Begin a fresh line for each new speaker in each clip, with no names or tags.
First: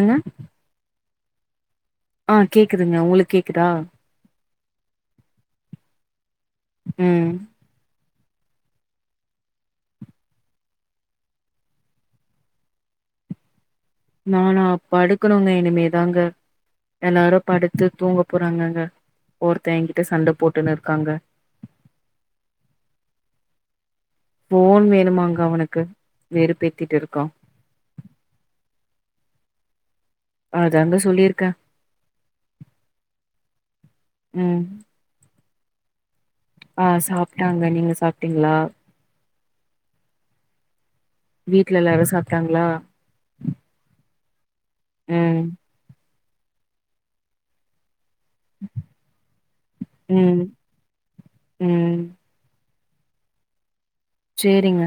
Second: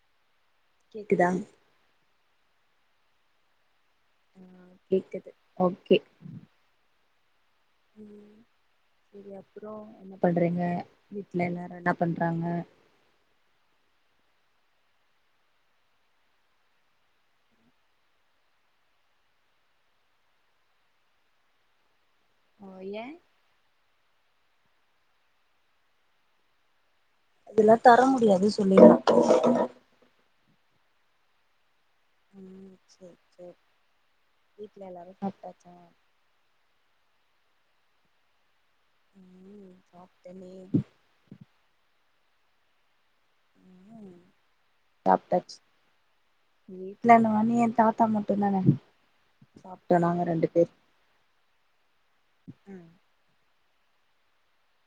என்ன
க்குதா
ஆஹ் கேக்குதுங்க உங்களுக்கு கேக்குதா
ஆஹ் கேக்குது ஓகே
உம்
என்ன பண்றீங்க வீட்டுல எல்லாரும் என்ன பண்றாங்க
நானா படுக்கணுங்க இனிமேதாங்க எல்லாரும் படுத்து தூங்க போறாங்கங்க ஒருத்தன் எங்கிட்ட சண்டை போட்டுன்னு இருக்காங்க
ஓ ஏன்
போன் வேணுமாங்க அவனுக்கு வெறுப்பேத்திட்டு இருக்
அதெல்லா தர முடியாது சொல்லிருங்க [unintelligible]
அதாங்க சொல்லியிருக்கேன்
செரி செரி வீட்டுல எல்லாரும் சாப்பிட்டாச்சா [unintelligible]
ஆஹ் சாப்பிட்டாங்க நீங்க சாப்பிட்டீங்களா
உம் உ சாப்ட்டேனே
வீட்டு்ல எல்லாரும் சாப்பிட்டாங்களா
சாப்டாச்சு வீட்ல என்ன வனியன் தாத்தா மட்டு ம தானே சாப்பிட்டனும் அங்க
ம்
ரெண்டு பேர்
ம்
ம்
சரிங்க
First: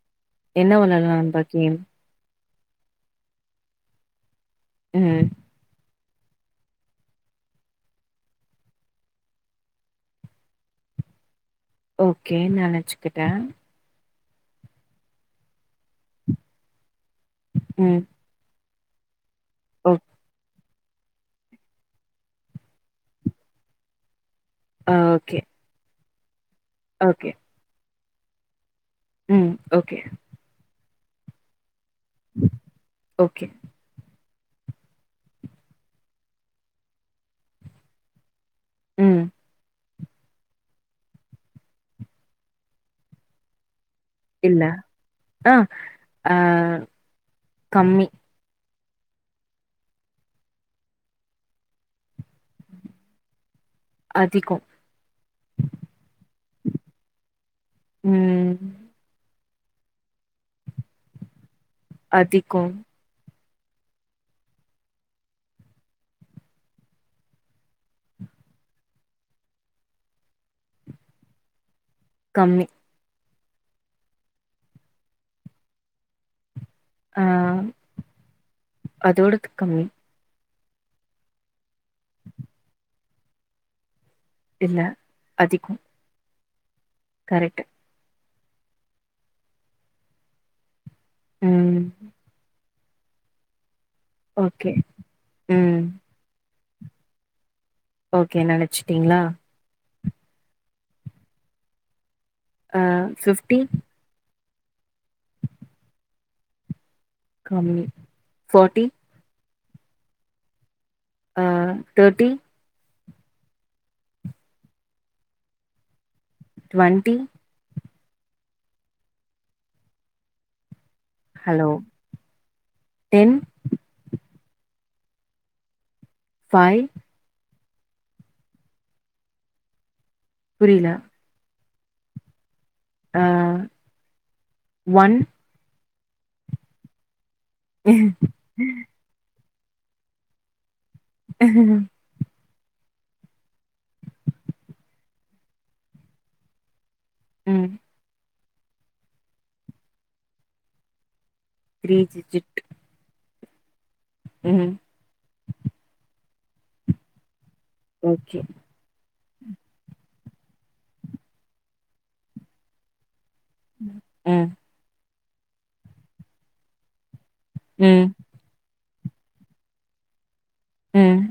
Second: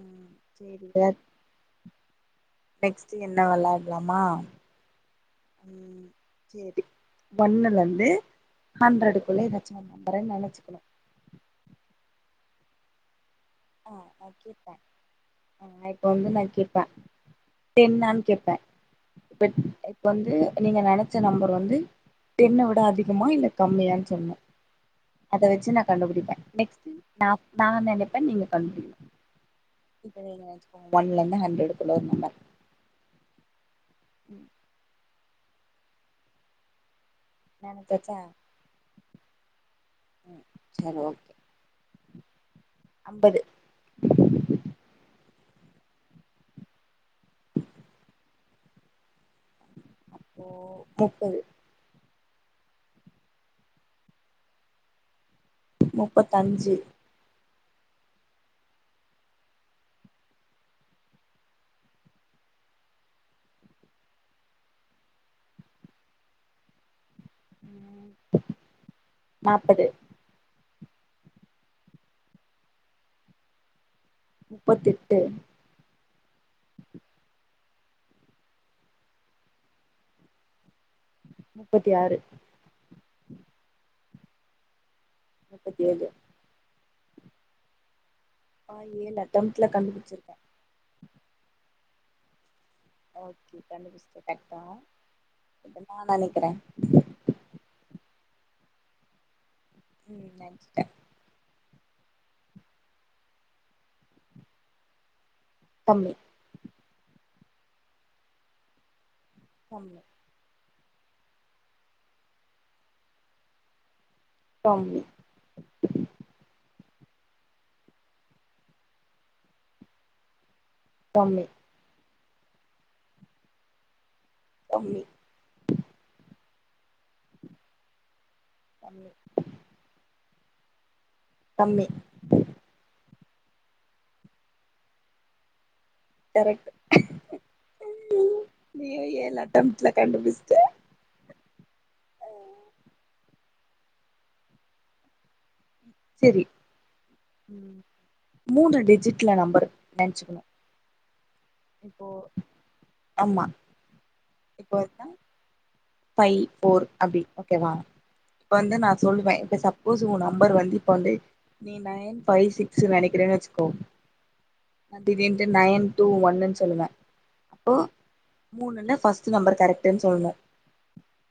ம்
என்ன
சேரி
வளலாம் நான் பக்கேன்
நெக்ஸ்ட் என்ன விளாடலாமா
உஹம்
சரி ஒண்ணுல இருந்து ஹண்ட்ரடுக்குள்ள ஏதாச்சும் நம்பற நினைச்சக்கணும்
ஓகே நினைச்சுக்கிட்டேன்
இப்ப வந்து நா கேப்பே
ம்
என் நான்னு கேட்பேன் இப்ப
ஓ
இப்ப வந்து நீங்க நினைச்ச நம்பர் வந்து டென்ன விட அதிகமா இல்லை கம்மியான்னு சொன்னேன்
ஆ ஓகே
அத வச்சு நான் கண்டுபிடிப்பன் நெக்ஸ்ட்
ஓகே
நான் நான் நி பண்ண நீங்க நன்றி
ம் ஓகே
இப்ப நீங்க ஒன்லண்ண ஹண்ட்ரடு எதோ ஒரு நம்பர்
ஓகே
நினச்சாச்சா
உம்
உம் சரி ஓகே ஐம்பது
இல்ல ஆஹ் அஹ் கம்மி
அப்போ முப்பது
அதிகம்
முப்பத்தஞ்சு
உம் அதிகம்
உம் நாப்பது
கம்மி
முப்பத் எட்டு
ஆஹ் அதோட க கம்மி
முப்பத்தி ஆறு
இல்ல
முப்பத்தி ஏழு
கரெட்டு
பார் ஏழு அட்டம்டுல கண்டுபிடிச்சிருக்கே
உம்
ஓகே கண்டு புடிச்சுட்ட கரெக்ட்டா
ஓகே ம்
என்னா நெனைக்கிற
ஓகே நெனச்சுட்டீங்களா
உம் நெனச்சிட்டே
ஆ ஃபிஃப்டி
கம்மி
கம்மி ஃபாட்டி
கம்மி
ஆஹ் தேர்ட்டி
கம்மி
டுவெண்ட்டி
தம்பி
ஹலோ டென்
கம்மி
ஃபைவ்
கம்மி
புரியல
கம்மி
ஹா ஒன்
கரெக்ட் நீயு ஏழு அட் டம்ட்டுல கண்டுபிஸ்ட
அஹ ஹிங்
செரி
ம்
உம் மூன்று டிஜிட்ல நம்பர் நெனச்சுக்கோங்க
த்ரீ ஜீஜிட்
ஆமா இப்போ வர்தா ஃபை ஃபோர் அப்டி ஓகே வா
ஓகே
இப்ப வந்து நா சொல்லுவே இப்ப சப்போஸ் சு ஒ நம்பர் வந்து இப்ப வந்து த்ரி நைன் பைவ் சிக்ஸ் நெனைக்கிறேன்னு வச்சுக்
அ
திடிருன்ட்டு நைன் டூ ஒன்னுன்னு சொல்லுவே அப்போ
ம்
மூணுன்னா ஃபஸ்ட்டு நம்பர் கரெக்டுன்னு சொல்னு
உம்.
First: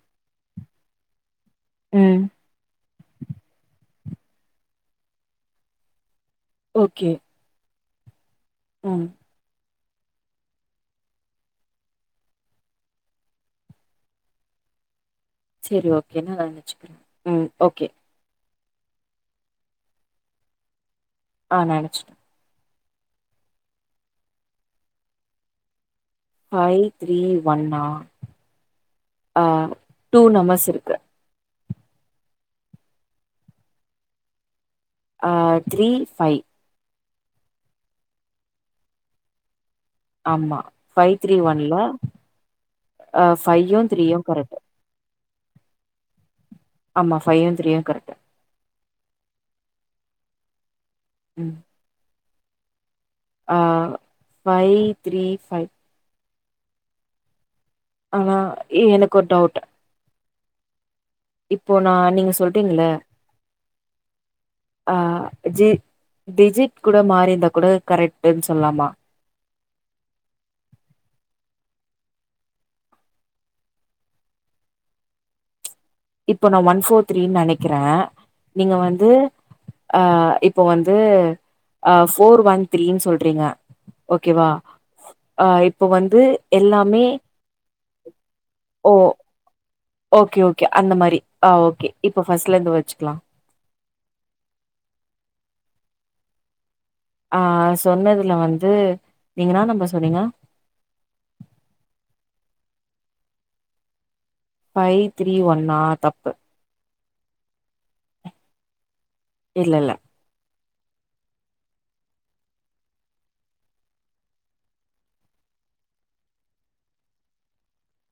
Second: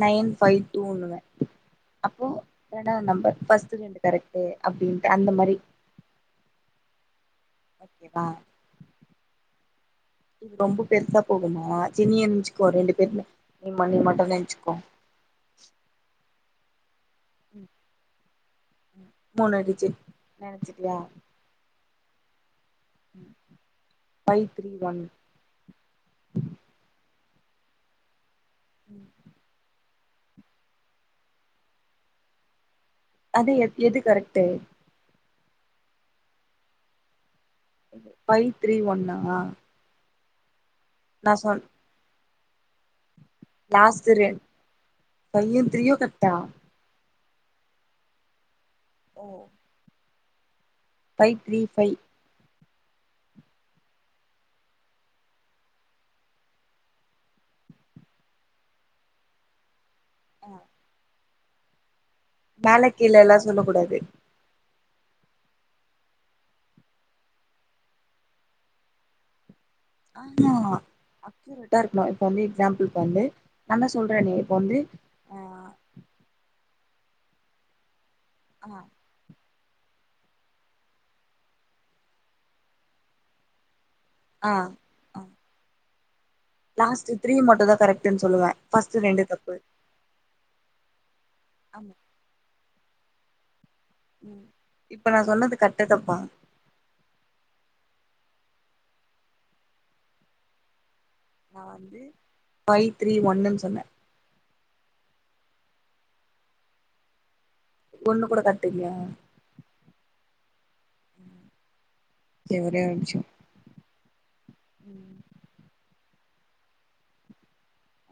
நைன் ஃபைவ் டூன்னுவ
ம்
அப்போ ரெண்டாவது நம்பர் பஸ்ட்டு ரெண்டு கரெக்ட்டு அப்டின்ட்டு அந்த மாரி
ஓகே
ஓகேவா
ம்.
இது ரொம்ப பெருசா போகுமா சினிய நென்ச்சுக்கோ ரெண்டு பேருமே நீ மணி மட்டும் நெனச்சுக்கோ.
சேரி ஓகே நல்லாருங்க. சிக்கன் ம் ஓகே.
மூணு டிஜிட் நெனச்சிட்டியா.
ஆ நெனச்சிட்டே
five three one.
Five three ஒன்னா. ஆ டூ நம்பர்ஸ் இருக்கு
அது எ எது கரெக்ட்டு
ஆ த்ரீ ஃபை
ஃபை த்ரீ ஒன்னா.
ஆமா ஃபை
நா
த்ரீ
சொன்
ஒன்ல ஆ ஃபையும் த்ரீயும் கரெக்ட்டு.
ஃபையும் த்ரீயும் கரெட்டா.
ஆமா ஃபையு த்ரீயு கரெக்ட்டு.
ஓ. ஃபை
ம்
த்ரீ ஃபை.
ஆ ஃபை த்ரீ ஃபை ஆனா எனக்கு ஒரு டவுட்.
ஆ
இப்போ நா நீங்க சொல்றீங்கல்ல
மேலக்கீழ எல்லா சொல்லக் கூடாது.
ஆ ஜி டிஜிட் கூட மாறிருந்தா கூட கரெக்ட்டுன்னு சொல்லுலாமா.
ஆமா அக்யூரட்டா இருக்கணு இப்ப வந்து எக்ஸாம்பிள்க்கு வந்து நா தா சொல்றனே இப்ப வந்து ஆ
இப்போ நா ஒன் ஃபோர் த்ரீனு நெனைக்கிறேன்
ஆ
நீங்க வந்து. ஆ இப்போ வந்து அ ஃபோர் ஒன் த்ரீனு சொல்றீங்க ஓகேவா ஆ இப் இப்ப வந்து எல்லாமே
லாஸ்ட்டு த்ரீ மட்டுதா கரெக்ட்டுனு சொல்லுவே
ஓ
ஃபஸ்ட்டு ரெண்டு தப்பு
ஓகே ஓகே அந்த மாரி ஆ ஓகே
ஆமா
இப்ப ஃபஸ்ட்ல இருந்து வரு வச்சுக்லா
உம் இப்ப நான் சொன்னது கரட்டா தப்பா
ஆஹ் சொன்னதுல வந்து நீங்கனா நம்ப சொன்னீங்க
நா வந்து ஃபைவ் த்ரீ ஒன்னுன் சொன்னே
ஃபைவ் த்ரீ ஒன்னா தப்பு
ஒண்ணு கூட கரட்டு இல்லையா
இல்லல்ல
செரி ஒரே ஒரு நிம்ச்சோ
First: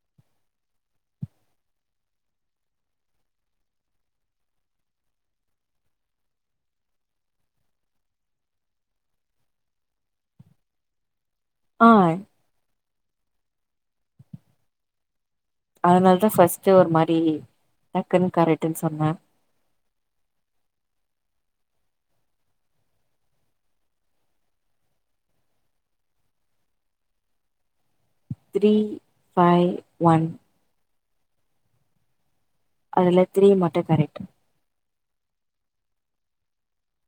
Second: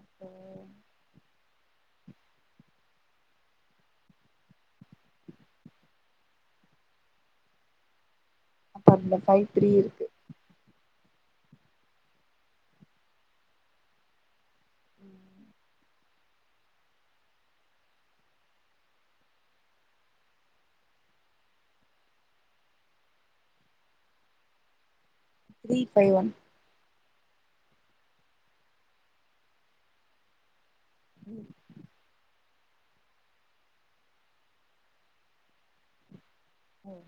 அப்போ அப்ப இந்த ஃபைவ் த்ரீ இருக்கு
ஆஹ் அதனாலதா ஃபஸ்ட் ஒரு மாரி டக்குன்னு கரைட்டுன்னு சொன்னே
three five one
three five one
ம்
அதெல்லா ஃத்ரீ மட்டு கரெக்ட்
ம்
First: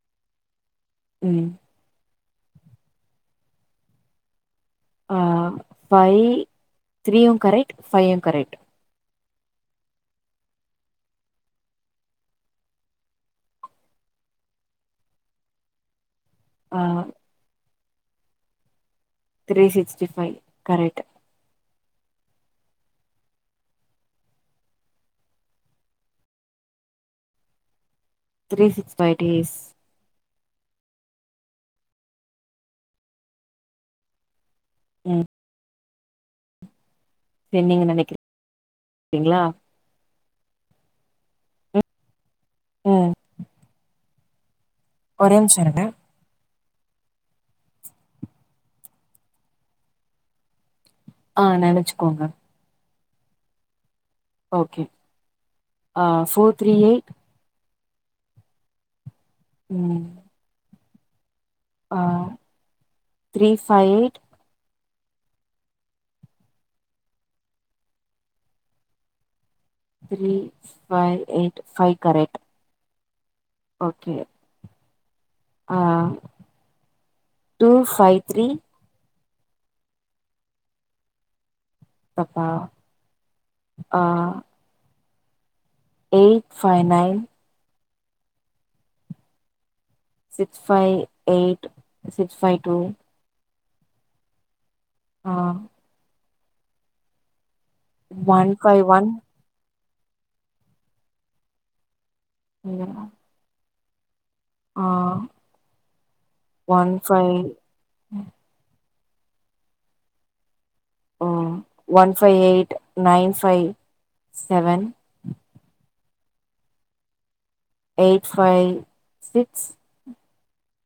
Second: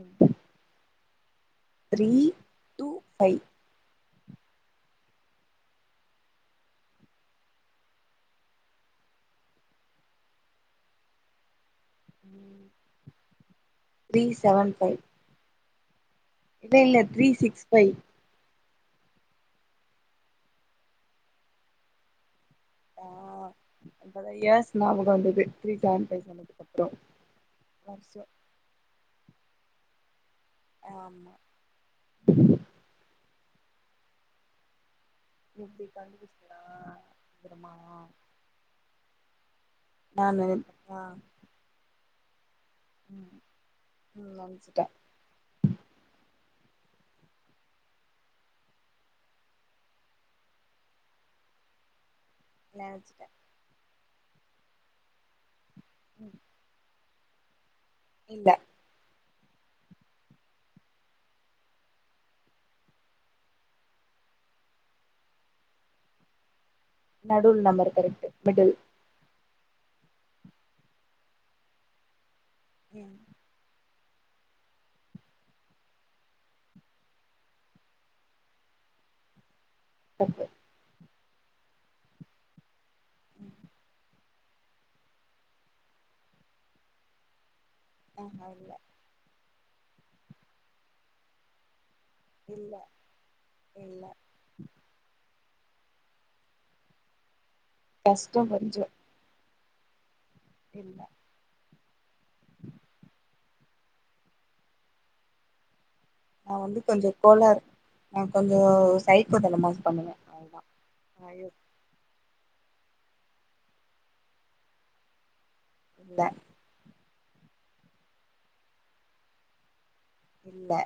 ம்
ம்
த்ரீ ட்டூ ஃபைவ்
ஆ ஃபைவ் த்ரீயும் கரெக்ட் ஃபைவும் கரெக்ட்
த்ரீ செவன் ஃபைவ் இல்ல
ஆ
இல்ல three six five
three sixty five correct
ஆஹ் இப்பதா இயர்ஸ் ஞாபகம் வந்தது த்ரீ செவன் ஃபை சொன்னதுக்ககப்புறோ
த்ரீ சிக்ஸ் ஃபைவ் டேஸ்
ஆமா
ம்
இது கண்டிச்தா அப்புறமா
ங்ளா
நா நெனக் வா ம் ம் அம்ச்சிட்டே
ஒரே நிமிஷோங்ருக்க ஆஹ் நெனச்சுக்கோங்க
நெனச்சிட்டே
ஓகே ஆ்
ம்
ஃபோர் த்ரீ எயிட்
இல்ல
உம் ஆஹ் த்ரீ ஃபைவ் எயிட்
நடுவுல் number correct middle
three five eight five correct
உம்
ஓக்கே ஆ டூ ஃபைவ் த்ரீ
தப்பு
தப்பா
ம்
ஆ எயிட் ஃபை நைன்
ஆமா இல்ல
six five eight six five
இல்ல
டூ
இல்ல
ஆ
கஷ்டோ
ஒன் ஃபை
கொஞ்சோ
ஒன்
இல்ல
[unintelligible] ஆ
நா வந்து
ஒன்
கொஞ்சோ
ஃபைவ்
கோலாறு நா கொஞ்சோ டைப்பத நமாஸ் பண்ணுவ அவ்ல்தா
ம் one five eight nine five seven
இல்ல
எயிட் ஃவை சிக்ஸ்
இல்ல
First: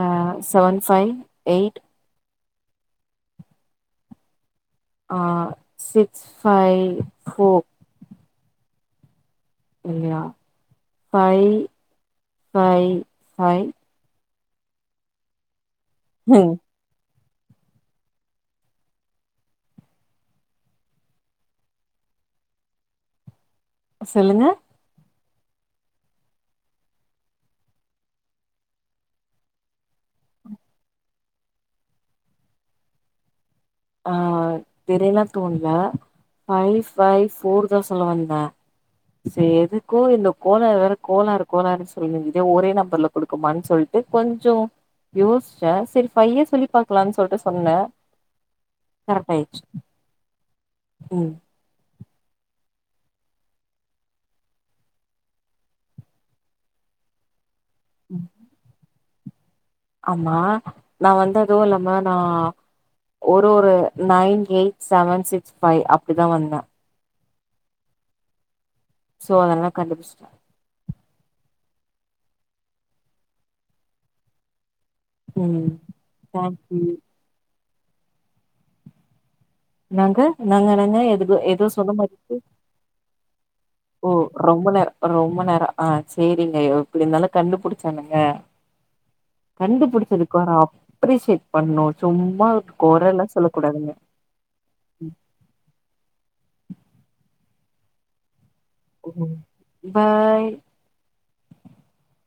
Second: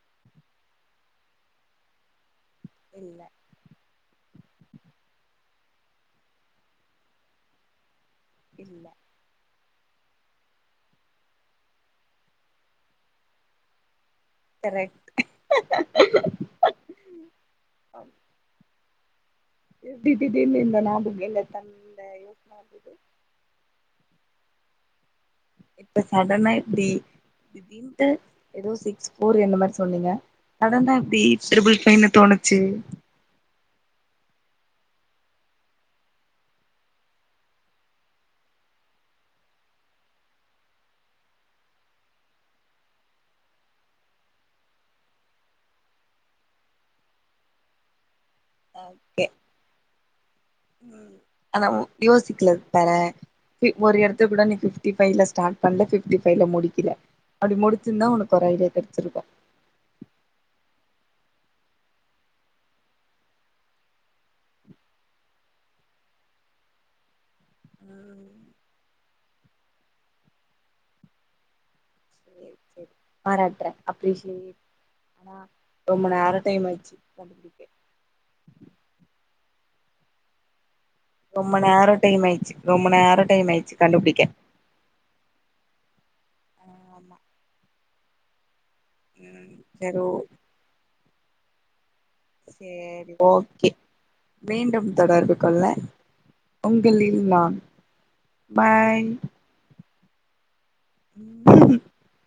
ஆ செவன் ஃபைவ் எயிட்
இல்ல
ஆ சிக்ஸ் ஃபைவ் ஃபோர்
இல்ல
இல்லயா ஃபை ஃபை ஃபை
கரெக்ட்
ம்
ஆ எப்டி திடீர்னு இந்த நாபகோ இந்த தந்த யோசன வந்தது
சொல்லுங்க
இப்ப சடனா எப்பிடி இப்பிடின்டு எதோ சிக்ஸ் போர் என்ன மாரி சொன்னீங்க சடனா எப்பிடி டிரிபில் ஃபைனு தோணுச்சு
ஆ தீடிர்னா தோணுல ஆ ஃபை ஃபை ஃபோர்தா சொல்லவந்தே செரி எதுக்கு இந்த கோலாறு வேற கோலாறு கோலாருன்னு சொல்லங்கே ஒரே நம்பர்ல குடுக்குமான்னு சொல்ட்டு கொஞ்சு யோஸ்ச்சே செரி ஃபையே சொல்லி பாக்கலான்னு சொல்ட்டு சொன்னுனே கரெட்டாயிச்சு
அனவ்வு யோசிக்கல பாரே பி ஒரு எடத்துல கூட நீ ஃபிப்டி ஃபைவ்ல ஸ்டார்ட் பண்ணல, ஃபிப்டி ஃபைவ்ல முடிக்கல. அப்படி முடிச்சிருந்தா உனக்கு ஒரு ஐடியா கெடச்சிருக்கு
ஆமா நா வந்ததது இல்லாம நா ஒரு ஒரு nine, eight, seven, six, five அப்படிதா வந்தே சோ அதெல்லா கண்டுபுடிச்சிட்டா
பாராட்ர அப்டி செட் ஆனா
ம்
ரொம்ப நேர டைம்
தேங்க்யூ
ஆச்சு
நாங்க - நங்க - நங்
ரொம்ப நேரோ டைம் ஆயிச்சு- ரொம்ப நேரோ டைம் ஆயிச்சு
ஓ ரொம்ப நேர - ரொம்ப நேர ஆஹ் சேரிங்கயா எப்டி
ஆமா
இருந்தாலும் கண்டு புடிச்சானுங்கள
ம் சரி ஓ
கண்டுபுடிச்சதுக்குரம் அப்ரிசெட் பன்னோன்
ஓகே மீண்டும் தொடர்பு கொள்ள உங்களில் நா பாய்
ம் பாய்
[unintelligible]